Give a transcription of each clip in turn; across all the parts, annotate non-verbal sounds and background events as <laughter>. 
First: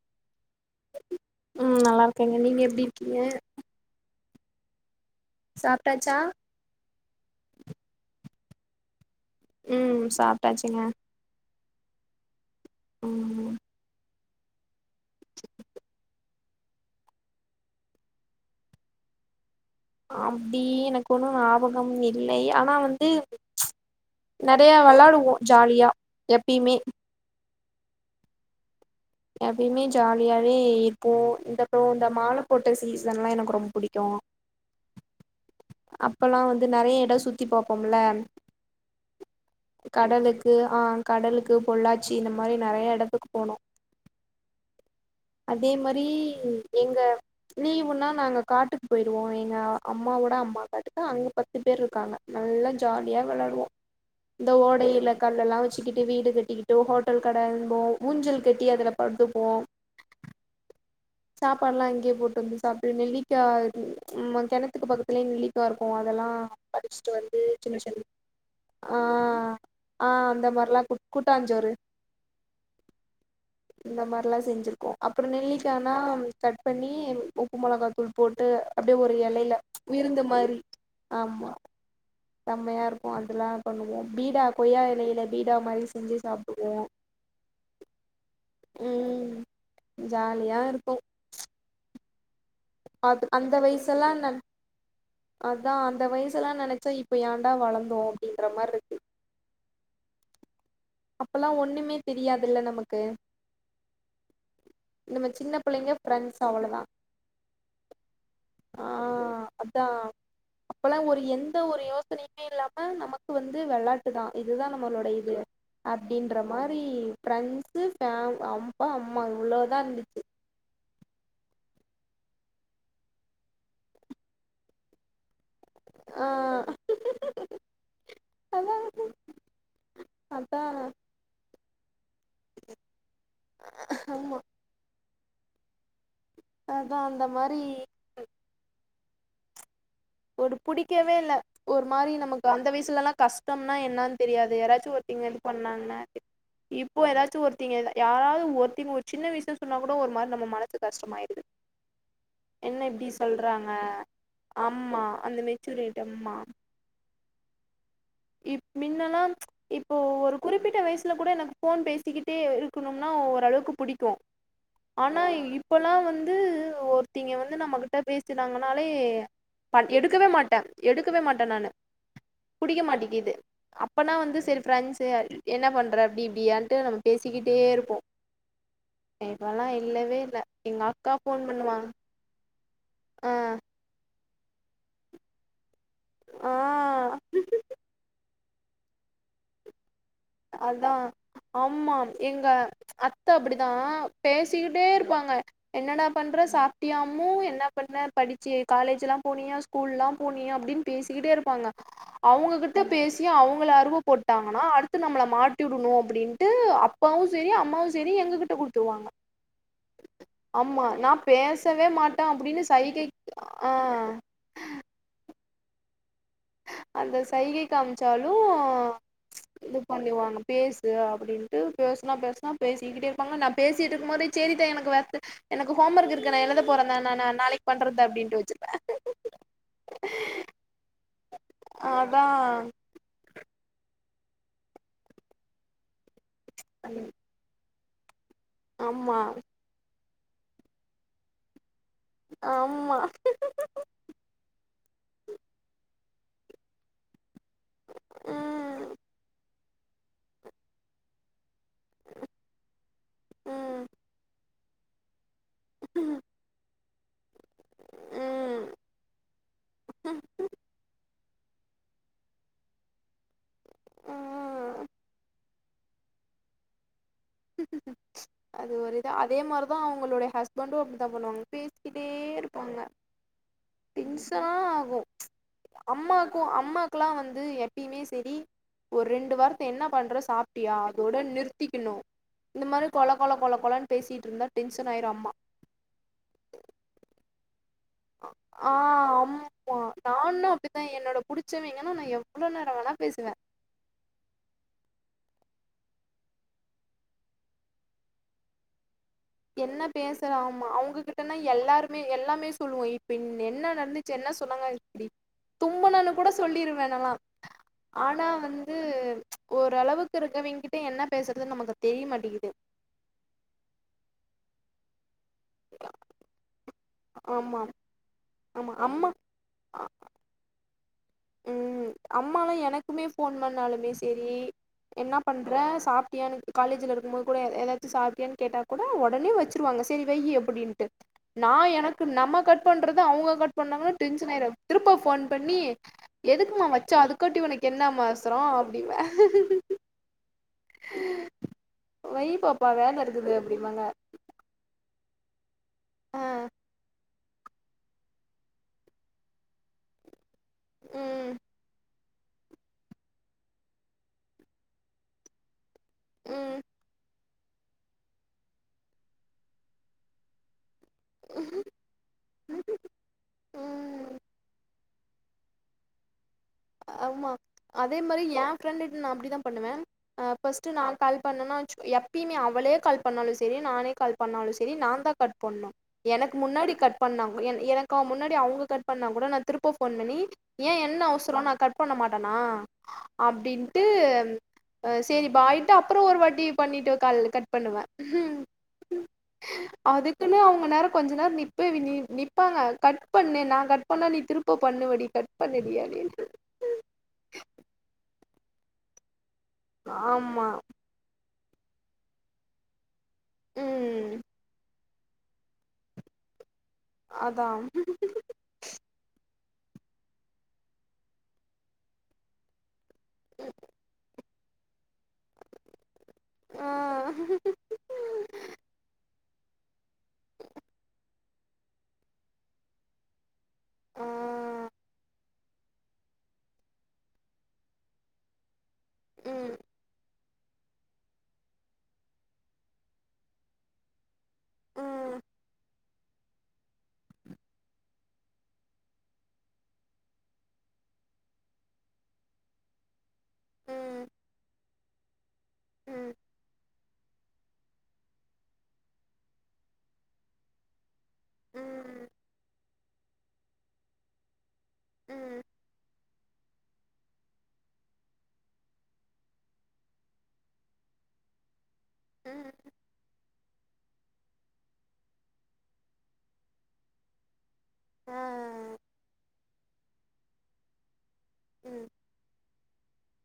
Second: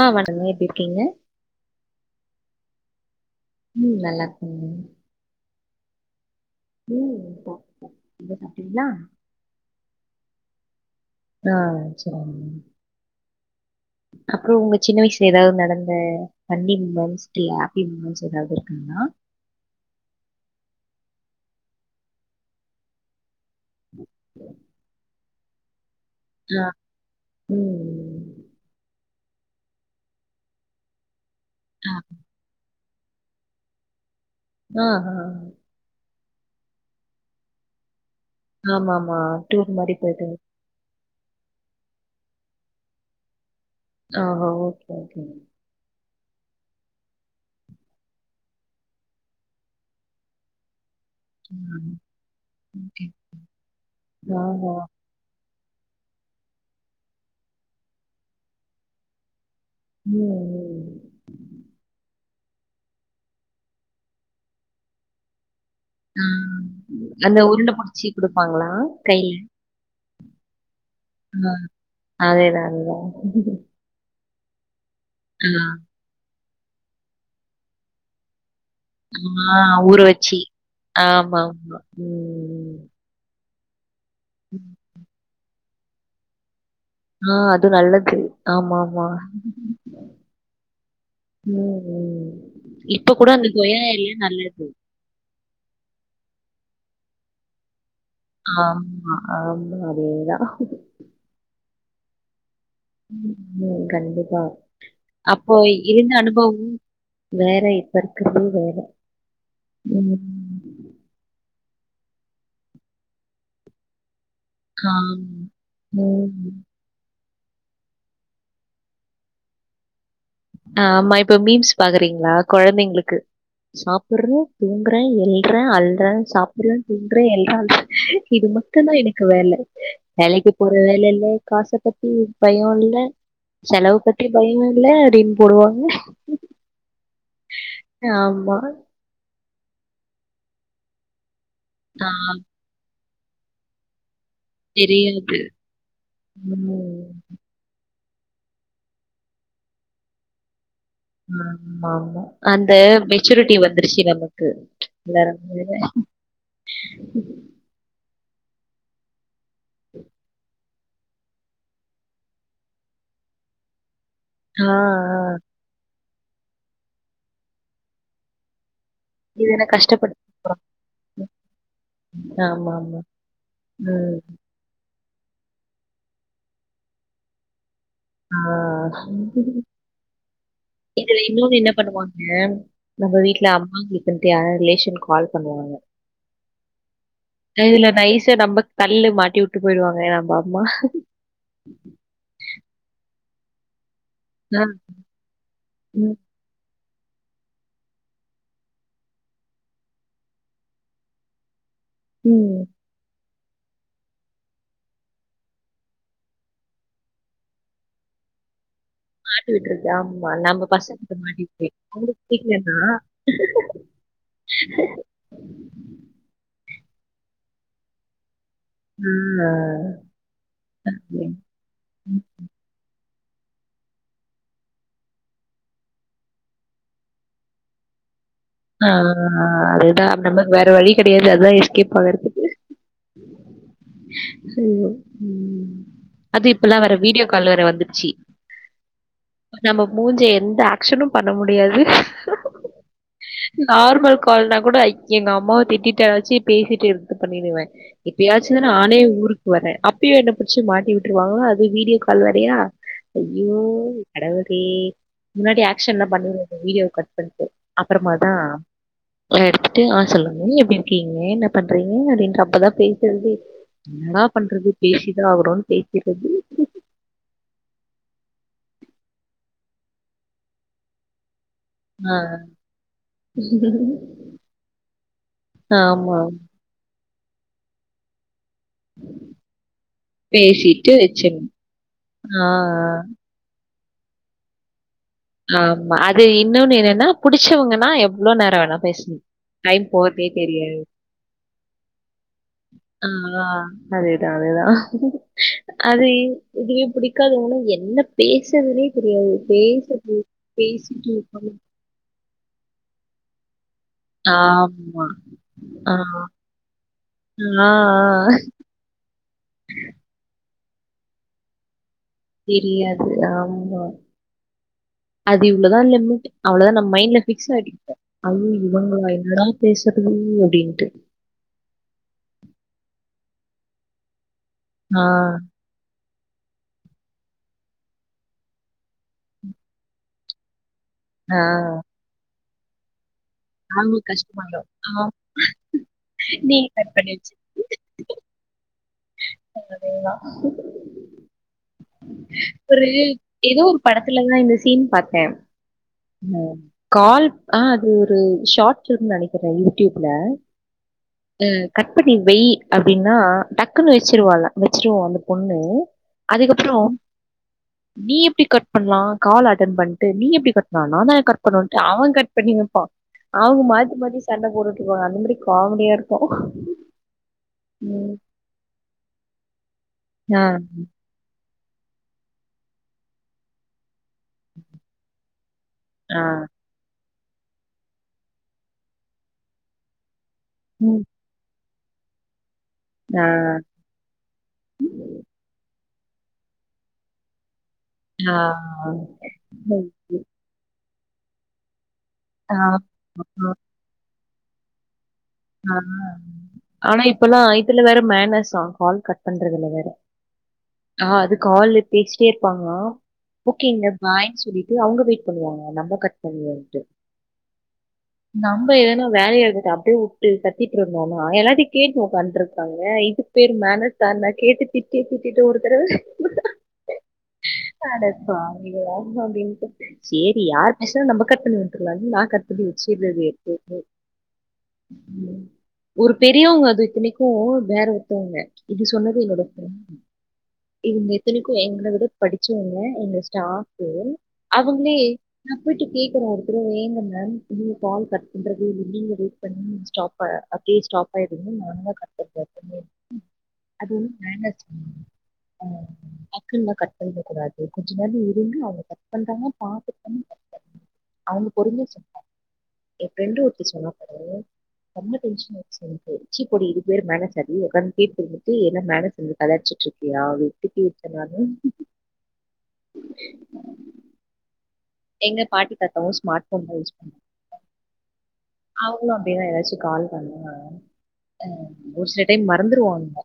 ஆஹ் வணங்க எப்டி இருக்கீங்க ம் நல்லாயிருக்கேங்க நீங்கள் எப்டி இருக்கீங்க உம் நல்லாருக்கேன் சாப்டாச்சா உம் இம்ப சாப்பிட்டீங்களா ம் சாப்டாச்சுங்க ஆஹ் சரி ம் அப்புறம் உங்க சின்ன வயசுல ஏதாவது நடந்த ஃபண்னி மூமெண்ட்ஸ் ஹாப்பி மூமெண்ட்ஸ் ஏதாவது இருக்குன்னா அப்டி எனக்கு ஒன்னும் ஞாபகம் இல்லை ஆனா வந்து நிறைய விளாடுவோம் ஜாலியா ஆஹ் எப்பயுமே உம் எப்பயுமே ஜாலியாவே இருப்போம் இந்த அப்புறொ ஆ இந்த மால போட் ட்டு சீசன் எல்லாம் எனக்கு ரொம்ப பிடிக்கும் ஆஹா அப்பல்லாம் வந்து நறைய எடம் சுத்தி பாப்போம்ல ஆமா ஆமா அப்டி ஒரு மாரி போய்ட்டு து ஆ கடலுக்கு பொள்ளாச்சி இந்த மாரி நறையா எடத்துக்கு போனோம் ஆஹா ஓகே ஓகேங்க அதே மாரி எங்க நீ ஒன்னா நாங்க காட்டுக்கு போயிடுவோம் எங்க அம்மாவோட அம்மா காட்டுக்க அங்க பத்து பேர் ம் இருக்காங்க நல்லா ஓகே ஜாலியா விளாடுவோம் இந்த ஆமா ஓடையில கல்லெல்லாம் வச்சுக்கிட்டு வீடு கட்டிக்கிட்டு ஹோட்டல் கடன்போம் ஊஞ்சல் கட்டி அதுல படுத்துப்போம் உம் உம் சாப்பாட்ல்லாம் இங்கேயே போட்டு வந்து சாப்ட்டு நெல்லிக்காய ம் கெணத்துக்கு பக்கத்துலயே நெல்லிக் கா இருக்கும் ஆ அதெல்லாம் படிச்சுட்டு அந்த வந்து உருண்ட சின்ன சின்ன புடிச்சி குடுப்பாங்களா ஆ கைல ஆ அந்த மாரிலாம் கு ஆ அதேதா அதேதா இந்த மாரிலாம் செஞ்சிருக்கோம் அப்புறம் ஆ நெல்லிக்கானா கட் பண்ணி உப்பு மொளகா தூள் போட்டு அப்டியே ஒரு எலையில ஆ ஊற விருந்து வச்சு மாரி ஆமா ஆமா உம் செம்மையா இருக்கும் அதெல்லாம் பண்ணுவோம் பீடா கொய்யா இலையில பீடா மாரி செஞ்சு சாப்டுவோம் ஆ அது நல்லது ஆமா ஆமா ம் ஜாலியா இருக்கு ம் இப்ப அது கூட அந்த கொய்யா எலையே நல்லது அதான் அந்த வயசுல்லாம் நனைச்சா இப்போ ஏண்டா வளந்தோம் ஆமா ஆமா அதேதா அப்போல்லாம் ஒன்னுமே தெரியாதுல்ல நமக் ம் கண்டிப்பா நம்ம அப்போ சின்ன பிள்ளைங்க இருந்த ஃப்ரெண்ட்ஸ் அனுபவம் அவ்ளோதா வேற இப்ப இருக்கிறது வேற உம் அப்பல்லாம் ஒரு எந்த ஒரு யோசனையுமே இல்லாம நமக்கு வந்து விளாட் இதுதா இதுதா நம்மளோடைய ஆமா. இது அப்டின்ற ம். மாரி மாரி ப்ரெண்ட்ஸ் ஃபேம் அப்பா அம்மா இவ்வளோதான் இருந்துச்சு ஆமா இப்போ மீம்ஸ் பாக்குறீங்களா கொழந்தைங்களுக்கு சாப்புறே தூங்குறே எழ்றே அழ்றே ஆ சாப்புறே துன்றே எழ்றே இது அதா மட்டும்தா எனக்கு வேல வேலைக்கு அதா போற வேல இல்ல காச பத்தி பயோ இல்ல செலவு பத்தி ஆமா பயோ இல்ல அப்டின் போடுவாங்க அதா அந்த மாரி ஆமா ஒடு புடிக்கவே இல்ல ஒரு ஆ மாரி நமக்கு அந்த வயசுலலாம் கஷ்டம்னா என்னன் தெரியாது யாராச்சு ஒருத்தி இங்க தெரியாது இருந்து பண்ணாங்கனா இப்போ ம் ஏதாச்சு ஒருத் திங்க யாராது ஒருத்திங்க ஒரு சின்ன விஷயம் சொன்னா கூட ஒரு மாரி நம மனசுக் ஆமா ஆமா அந்த இப்டி மெச்சூரிட்டி சொல்றாங்க வந்துருச்சு நமக் கு ஆமா அந்த எல்லாருமே மெச்சூரிட்டி ஆமா இப் மின்னெல்லாம் இப்போ ஒரு குறிப்பிட்ட வயசுல கூட எனக்கு ஃபோன் பேசிக்கிட்டே இருக்கணும்னா ஓரளவுக்கு பிடிக்கும் ஆ ஆ ஆனா இப்பல்லாம் வந்து ஒருத்திங்க வந்து நம்ம கிட்ட பேசினாங்கனாலே இது என்ன பட் கஷ்டப்படுத்த எடுக்கவே மாட்டா போறாங்க எடுக்கவே மாட்ட நானு புடிக்க ஆமாமா மாட்டேகி து அப்பனா ம் வந் செரி பிரெண்ட்ஸ் என்ன பண்ற அப்டி இப்படியான்ட்டு நம்ம பேசிக்கிட்டே இருப்போ ஆ இப்பலா இல்லவே இல்ல எங்கக்கா போன் பண்ணுவா ஏ நம்ம ஆ வீட்ல அம்மாங்களப் பத்தி யா ரிலேஷன் கால் பண்ணுவாங்க ஆ இதுல நைசா நம்ம தல்ல மாட்டி உட்டு போயிடுவாங்க ஏ யாம்பாப் அதா ஆமா எங்க அத்த அப்படிதா ஆ பேசிக்கிட்டே இருப்பாங்க என்னடா ம் பண்ற சாப் டி அம்மு என்ன பண்ண படிச்சியே காலேஜ்லா போனியா ஸ்கூல்லா போனியா அப்படின்னு பேசிக்கிட்டே இருப்பாங்க ம் அவங்ககிட்ட பேசியே அவங்கள அருவ போட்டாங்கன்னா அடுத் நம்மள மாட்டி உடணு அப்படின்ட்டு அப்பாவு செரி அம்மாவு செரி எங்ககிட்ட குடுத்துருவாங்க மாட்டி விட்டு இருக்கு ஆமா நம்ம ஆமா நா பசங்கிட்ட மாட்டிட்டு பேசவே உங்களுக்கு மாட்டே அப்டின்னு தெரியாதா சைகை ஆ அ <inaudible> அந்த சைகை காமிச்சாலு ஆ இது பண்ணுவாங்க பேசு அப்படின்னு பேசலா பேசலா பேசிக்கிட்டே இருப்பாங்க நா பேசிட்டு இருக்கும் போது செரித்த எனக்கு வெ எனக்கு ஹோம் ஒர்க் இருக்கு நா எழுத போறேத நா நா நாளைக்கு பண்றப்பா அப்படினு வச்சிடுவ ஆ அதுதா நமக்கு வேற வழி கெடையாது அதுதா எஸ்கேப் அதா ஆகறதுக்கு ம் அது இப்பல்லா வேற வீடியோ காலற வந்துச்சி ஆமா நம்ம மூஞ்ச எந்த ஆக்ஷ்னும் பண்ண முடியாது ஆமா நார்மல் கால்னா கூட எங்க அம்மாவ திட்டிடா ஆச்சி பேசிட்டுந் இது பண்ணிடுவே இப்பயாச்சு ம் நானே ஊருக்கு வரே அப்பயு என்ன புடிச்சு மாட்டி விட்டுருவாங்களா அது வீடியோ கால் வரையா ஐயோ ம் கடவுளே இந்த வாட்டி ஆக்ஷ்ன்லா பண்ணிருந்த வீடியோ கட் பண்ணிட்டு அப்பறமாதா ம் எல்லா எடுத்துட்டு ஆ சொல்லுங்க எப்டி இருக்கீங்க என்ன பண்றீங்க அப்படின்ற அப்பதா பேசறதே என்னா பண்றது ம் பேசிதா ஆகனு பேசிறது அது ஒரு இதா அதே மாற்தா அவங்களோட ஹஸ்பண்டு அப்படித்தா பண்ணுவாங்க பே பேசிட்டே இருப்பாங்க ம் டென்சனா ஆகு ஆமா அம்மாக்கு அம்மாக்குல்லா வந்து எப்பயுமே செரி ஒரு ரெண்டு வார்த்த என்ன பண்ற சாப்ட்டியா பேசிட்டு அதோட வச்சிர்னு நிறுத்திக்கணு ஆ இந்த மாறி ஆ கொழ கொழ கொழ கொழனு பேசிட்டு இருந்தா டென்சன் ஆயிரு அம்மா ஆமா அது இன்னொன்னு என்னன்னா புடிச்சவங்கன்னா எவ்ளோ நேரம் அ வேணா ஆ பேசலாம். அம் மா டைம் போறதே நானு தெரியாது. அப்டிதா என்னோட புடிச்சவங்கன்னா நா எவ்வளோ நேரோ வேணா பேசுவே அதேதா அதேதா அது இ இதுவே புடிக்காதவங்கன்னா என்ன பேசுவேனே தெரியாது என்ன பேசுறது பேசுற ஆமா பேசிட்டு அவுங்ககிட்டனா இருப்பாங்க. எல்லாருமே எல்லாமே சொல்லுவோ இப்ப இன் என்ன நடந்து ச்சு என்ன சொல்லுங்க இப்டி ஆமா. ஆ. தும்முனேனு கூட சொல்லிருவே நாலா ஆ, ஆ. ஆனா வந் து ஓரளவுக்கு இருக்கவிங்கிட்ட என்ன பேசுறதுன்னு நமக்கு தெரியமாட்டிக் தெரியாது ஆமா அது இவ்வளோதா லிமிட் அவ்வளோதா நம் மைண்ட்ல ஃபிக்ஸ் ஆமா ஆயி ஐயோ ஆமா இவங்களா அம்மா ஆ என்னடா பேசறது அப்டின்ட்டு ம் அம்மாலா எனக்குமே ஃபோன் பண்ணாலுமே செரி ஆ, என்னா பண்ற சாப் டியு எனக்கு காலேஜில இருக்கமோது கூட எ எதாச்சி சாப்ட்டியானு கேட்டா கூட ஒடனே வச்சிருவாங்க செரி வையு அப்டின்ட்டு ஆ. நா எனக்கு நம்ம கட் பண்றது அவுங்க கட் பண்ணாங்கனா ஆமா டென்ஷன் ஆயிருவே கஷ்டமாயிடும். ஆ. திரும்ப ஃபோன் பண்ணி எதுக்குமா நீங்க வச்ச கட் பண்ணி அதுக்காட்டி வச்சுருங்க. ஒனக்கு என்னமா அவசரோ அப்டின்பே இங்க செரிங்கிளா வை பாப்பா ஒரு வேல ரீல் இருக்குது எதோ ஒரு அப்டிம்பாங்க படத் துல தா இந்த சீன் பாத்தே ஆ ம் கால் ஆ அது ஒரு ஷாட்ஸ்னு நெனக்கிறே யூடியூப்ல ம் ஆ கட் பண்ணி வெய் அப்டின்னா டக்குன்னு வச்சிருவால்ல வெச்சிரு அந்த பொண்ணு ம் அதுக்கப்புறோ நீ எப்டி கட் பண்ணலா கால் அட்டன் பண்ட்டு நீ எப்டி கட் நாந்தான கட் பண்ணனுன்ட்டு அவன் கட் பண்ணி வப்பான் அவுங்க மாத்தி ம் மாத்தி சண்ட போட்டுட்டு ஓ அந்த மேரி காமெடியா இருக்கும் ஆமா ம். அதேமாரி ஏ ஃப்ரெண்ட்டுட்ட நா அப்டிதா பண்ணுவே ஆ ஃபஸ்ட்டு நா கால் பண்ணனா வச்சிக்கோ எப்பயுமே அவளே கால் பண்ணாலு செரி நானே கால் பண்ணாலு செரி நான்தா கட் பண்ணணு ஆ எனக்கு முன்னாடி கட் பண்ண அவுங்க என் எனக்கு அவ முன்னாடி அவுங்க கட் பண்ணா கூட நா திருப்ப ஃபோன் பண்ணி ஏ ம் கொசரோ நா கட் பண்ண மாட்டனா ஆ அப்டி ட்டு ஆ செரி பாயின்ட்டு அப்புறோ ஒரு வாட்டி பண்ணிட்டோ கால் கட் பண்ணுவ ஆ அதுக்குன்னு அவுங்க நேர கொஞ்ச நேரோ நிப்பேவி நி ஆ நிப்பாங்க கட் பண்ணு ஆ நா கட் பண்ணா நீ திருப்ப பண்ணுவடி கட் ஆ பண்ணுடி அப்டின் ஆனா இப்பல்லா இதுல வேற மேனஸ்ஸா கால் கட் பண்றதுல வேற ஆமா ஆ அது காலு பேசிட்டே இருப்பாங்கலா ஓக்கேங்க ம் பாயின் சொல்லி ட்டு அவுங்க வெயிட் பண்ணுவாங்களா நம்ப கட் பண்ணுவோன்ட்டு அதா நம்ப எதனா வேலையா இருக்கட்டு அப்டே உட் ட்டு கத்திட்டு இருந்தோனா எல்லாத்தையு கேட்டு ஒக்காந்துட்டுருக்காங்க இதுக்கு பேரு மேனஸா இருந்தா கேட்டு திட் கேட்டு கேட்டு ஒரு தடவ ஆ உட்ட அட பாவிகளா அப்டின்ட்டு சேரி யார் பேசனா நம்ப ரெகாட் பண்ண வே எல்லாத்தையு நா கட் பண்ணி வச்சிடுவே எப்பயுமே ஆ ஒரு பெரியவங்க அது இத்தனைக்கும் வேற ஒருத்தவங்க இப்டி சொன்னது என்னோட ம் ஃபிரண்டு இவங்க இத்தனைக்கும் எங்கள விட படிச்சவங்க எங்க ஸ்டாஃபு ம் அவுங்களே ம் நா போயிட்டு கேக்கற ஒரு தடவ ஏங்க மேம் நீங்க கால் கட் பண்றது நீங்க பண்ணி ஸ்டாப்ப அப்டியே ஸ்டாப் ஆயிடுது நாந்தா கட் பண்ணு எப்பயுமே அது வந்து ம் மேனஸ் இல்லங்க ஆ டக்குன்லாம் கட் செய்க கூடாது கொஞ்ச நேரம் இருந்து அவங்க கட் பண்றாங்கலான் பாத்துட்டு அவுங்க பொறுமைய ம் சொன்ன என் ஃபிரண்டு ஒருத்தி சொன்னா பாரு ரொம்ப ம் டென்ஷன் ஆச்சி எனக்கு ச்சீ போடி இது பேர் மேனஸாடி உக்காந்து கேட்டு இருந்துட்டு என்ன மேனஸ் வந்து கத அடிச்சிட்டு இருக்கியா திட்டி விட்ட நானு ம் எங்க பாட்டி தாத்தவும் ஸ்மார்ட் ஃபோன்தா யூஸ் பண்ணு ஆ ஆ ஆ அவங்களு அப்டியேதா ஏதாச்சும் கால் பண்ணுவாங்க அ ம் ஒரு சில டைம் மறந்துருவாங்க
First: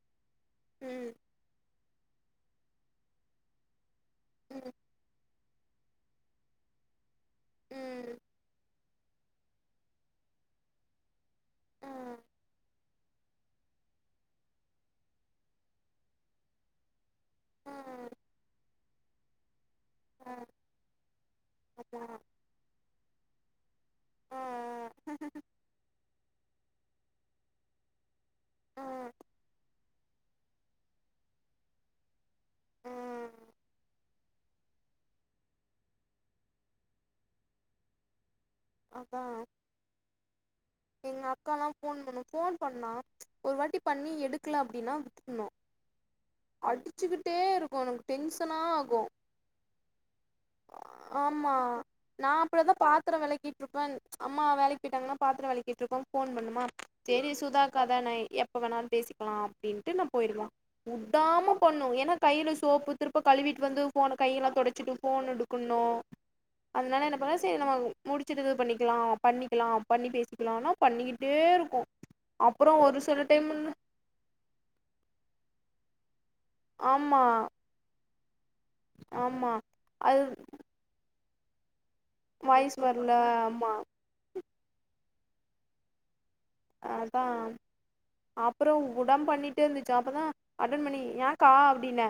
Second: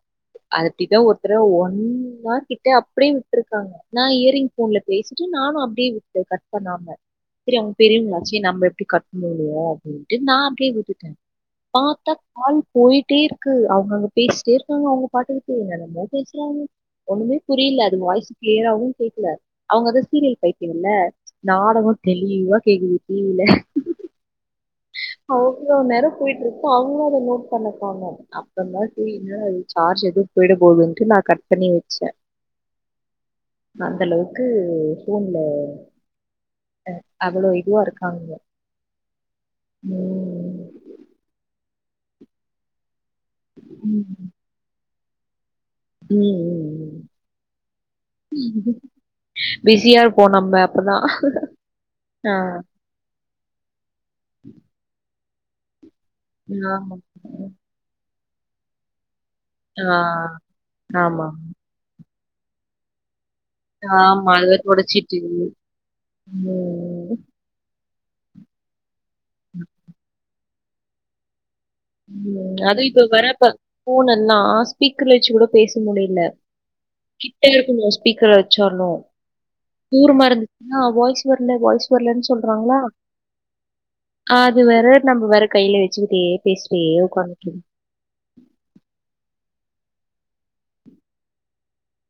அத அப்டிதா ம் ஒருத்தர ஒன் ஹவர் கிட்ட அப்டியே விட்டுருக்காங்க நா இயரிங் ம் போன்ல பேசிட்டு நானு அப்டியே விட்டுட கட் பண்ணாம செரி அவங்க ம் பெரியங்களாச்சி நம்ம எப்டி கட் முடியு நா அப்டியே விட்டுட்டே ஆ பாத்தா கால் போயிட்டே இருக்கு அவங்க அங்க பேசிட்டே இருக்காங்க அவங்க பாட்டுக்கிட்டு என்ன என்னமோ பேசறாங்க ஒண்ணுமே ஆ புரியல அது வாய்ஸ் கிளியராவு கேக்கல அவங்கதா ஆ சீரியல் பைத்தியோ இல்ல நாடகோ அதா தெளிவா கேக்குது டிவில ஆ அவ்ளோ நேரோ போயிட்டு இருக்கு அவங்களு அத நோட் பண்ணக்கானு அப்புறந்தா ஆ செரி என்னடா இது சார்ஜ எதுவு போயிட போதுன்ட்டு நா கட் பண்ணி வெச்சே ஆ அந்த அளவுக்கு போன்ல அவளோ இதுவா இருக்காங்க அதா ம் எங்க அக்காலா போன் பண்ணு போன் பண்ணா ஒரு வாட்டி ம் பண்ணி ம் எடுக்கல அப்டின்னா விட்றனு ம் ம் அடுச்சுக்கிட்டே இருக்கு எனக்கு டென்ஷனா ஆகு பிஸியா இருப்போ நம்ம அப்பதா ஆமா நா ஆ அப்போனாதா பாத்தரோ வெளக்கிட் இருப்பன் அம்மா வேலைக் போய்ட்டாங்கன்னா பாத்திரோ வெளக்கிட்டு இருப்ப போன் பண்ணுமா ஆமா செரி சுதா அக்கா தானே எப்ப வேணாலும் பேசிக்கலா ஆ அப்டின்ட்டு நா போயிடுவ ஆமா உடாம பண்ணு ஏனா கையில சோப்பு திருப்ப கழுவிட்டு வந்து போன் ஆமா கையெல்லா அதுவே தொடைச்சிட்டு தொடச்சிட்டு போன் எடுக்கனு அதனால ம் என்ன பண்ண சரி நம்ம முடிச்சட்டு இது பண்ணிக்கலா பண்ணிக்கலா பண்ணி பேசிக்கலானா பண்ணிக்கிட்டே இருக்கு ம் அப்றோ அதுவு ஒரு இப்ப சில வரப்ப டைம் போன் எல்லா ஸ்பீக்கர்ல வெச்சு கூட பேச முடியல ஆமா கிட்ட இருக்கணு ஸ்பீக்கர் வெச்சாலு ஆமா அது தூரமா இருந்துச்சுன்னா வாய்ஸ் வர்ல வாய்ஸ் வர்ல சொ வாய்ஸ் வர்ல ஆமா அது வேற நம்ம வேற கையில வெச்சுக்கிட்டே அதா அப்புறம் உடாம் பண்ணிட்டே இருந்துச்சி அப்பதா அட்டன் பண்ணி ஏ கா அப்டின்ன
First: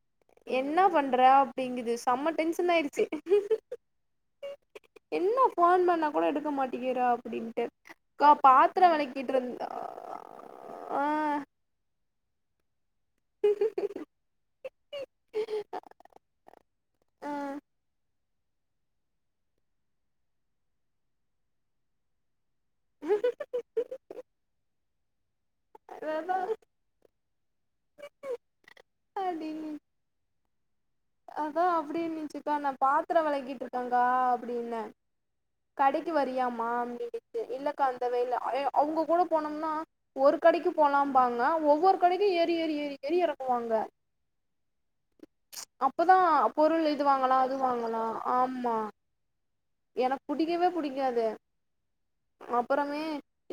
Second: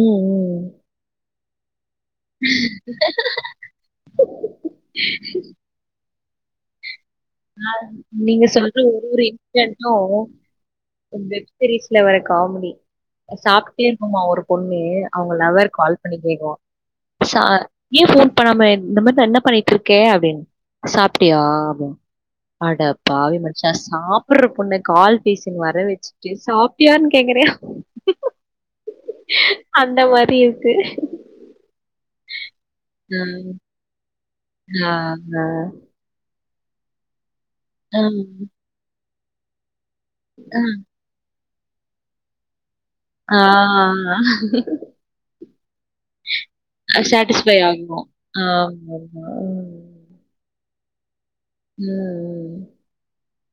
ம், ம். என்ன பண்ற அப்டிங்குது செம்ம டென்ஷன் ஆயிடுச்சி என்ன போன் பண்ணா கூட எடுக்க மாட்டிங்கிறா ஆ நீங்க சொல்ற ஒருவ்வொரு இருந்த இன்சிடென்ட்டு ஆ வந்து சீரிஸ் வற காமெடி சாப்ட்டே இருக்குமா ஒரு பொண்ணு அவங்க லவ்வர் கால் பண்ணி கேக்குவா ஆ சா ஏ போன் இப்ப நம்ம இந்த மாரி என்ன பண்ணிட்டு இருக்கே அப்டின்னு சாப்ட்டியா அப்டின் அட பாவி மனுஷா சாப்பிற்ற பொண்ண கால் பீச வர வெச்சுட்டு அததா அப்டின்னு சாப்ட்டியான்னு கேக்குறியா அந் இந்த மாரி இருக்கு அதா அப்டின்னுச்சுகா நா பாத்தரோ ம். வெளகிட்டு இருக்கேங்கா அப்டின்னே ஆஹ. கடைக் கடைக்கு வரியியாமா அப்பின்னுட்டு இல்லக்கா ஆ, அந்த வேல அவங்க கூட போனோம்னா ஒரு ஆ, கடைக்கு போலாம்பாாங்க ஒவ்வொரு கடைக்கு ஏறி ஏறி ஏறி ஏறி ஆ இறக்குவாங்க அப்பதா பொருள் இது வாங்கலா அது வாங்கலா ஆமா அ, ம் எனக்கு புடிக்கவே புடிக்காது ம் ம். அப்புறமே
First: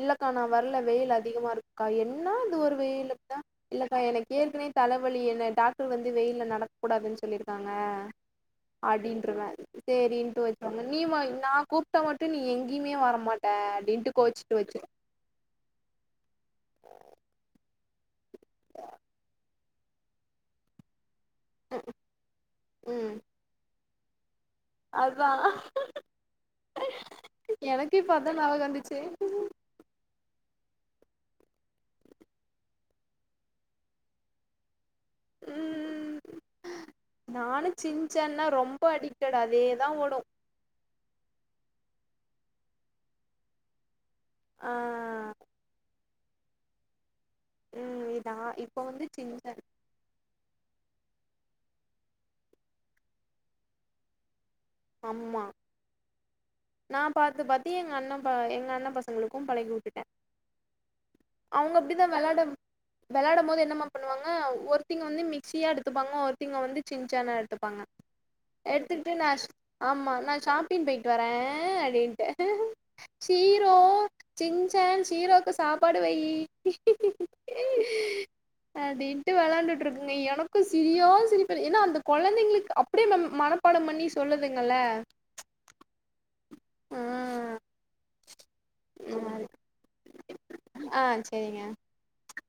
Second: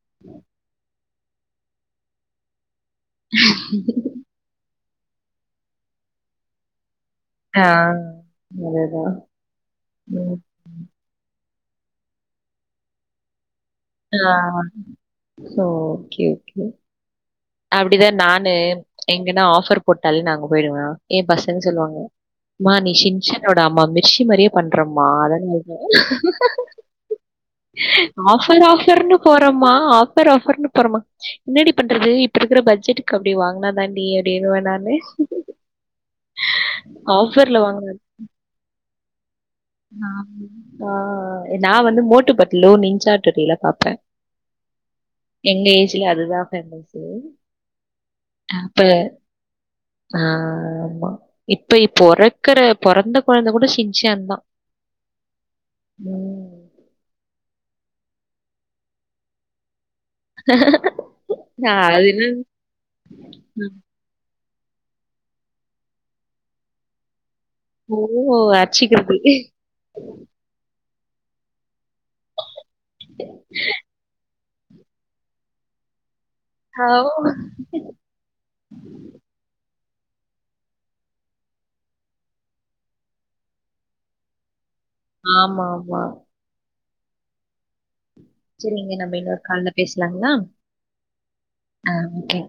இல்லக்கா நா வரல வெயில் அதிகமா இருக்குக்கா என்ன அது ஒரு வெயிலு த இல்லக்கா எனக்கு ஏற்கனவே தலவலி என்ன டாக்டர் வந்து வெயில்ல நட கூடாதுன்னு ஆ. சொல்லிருக்காங்க அதுதான். அப்டின்ருவே ம். சேரின்ட்டு வச்சிருவாங் நீயு வா நா கூப்ட்டா மட்டு நீ எங்கேயுமே வரமாட்ட அப்படின்ட்டு ஆ கோச்சிட்டு வச்சிரு சோ ஓகே ஓகே ஆ அப்டிதா நானு எங்கன்னா ஆஃபர் போட்டாலே நா அங்க போயிடுவ ஏ பச ங்க சொல்லுவாங்க மா நீ ம் சின்சான் ஓட அம்மா மிஸ்சி மாரியே பண்றம்மா அதா அதான் நீனு எனக்கு இப்ப அதா ஞாபக ஆஃபர் வந்துச்சு ஆஃபர்ன்னு போறம்மா ஆ ஃபர் ஆஃபர்னு போறம்மா என்னாடி பண்றது இப் பட்ஜெட்டுக்கு அப்டி வாங்குனாதான்டி அப்டின்னுவ நானு ம் ஆஃபர்ல நானு வாங்குனது. சின்சான்னா ரொம்ப அடிக்ட்டடு அதே நானு ஆ ஆ நா வந்து மோட்டு பட்டுலு நிஞ்சா ஹட்டோரிலா பாப்பே ஆ எங்க ஏஜ்ல அதுதா ஃபேமஸ் ம், இதா இப்போ வந்து சின்சான் ஆ ஆமா இப்ப பொறக்கற பொறந்த கொழந்த கூட சின்சான்தா ஆமா ம் நா பாத்து பாத்து எங்க அண்ண ப எங்க அண்ண பசங்களுக்கு பழகி விட்டுட்ட அவங்க அது அப்டிதா வெளாட என்னன்னு வெளாடும்போது என்னமா பண்ணுவாங்க ஒருத்திங்க வந்து மிஸ்சியா எடுத்துப்பாங்க ஒருத்திங்க வந்து சின்சானா எடுத்துப் பாங்க ஓ எடுத்துக்கிட்டு அடிச்சுக்கிறது. நா ஆமா நா ஷாப்பிங் போயிட்டு வரே அப்டின்ட்டு ஷீரோ சின்சான் ஷீரோக்கு சாப்பாடு வையி அ, ஓ அப்டின்ட்டு வெளாண்டுட்டு இருக்குங்க எனக்கு சிரியா சிரிப்ப ஏன்னா அந்த கொழந்தைங்களுக்கு அப் அப்டி இந்த மனப்பாட பண்ணி சொல்லுதுங்கல்ல ஆமா மா ஆ செரிங்க அந்த நம்ம இன்னொரு மாரி கால்ல பேசலாங்ளா ஆ சேரிங்க அ ஓகே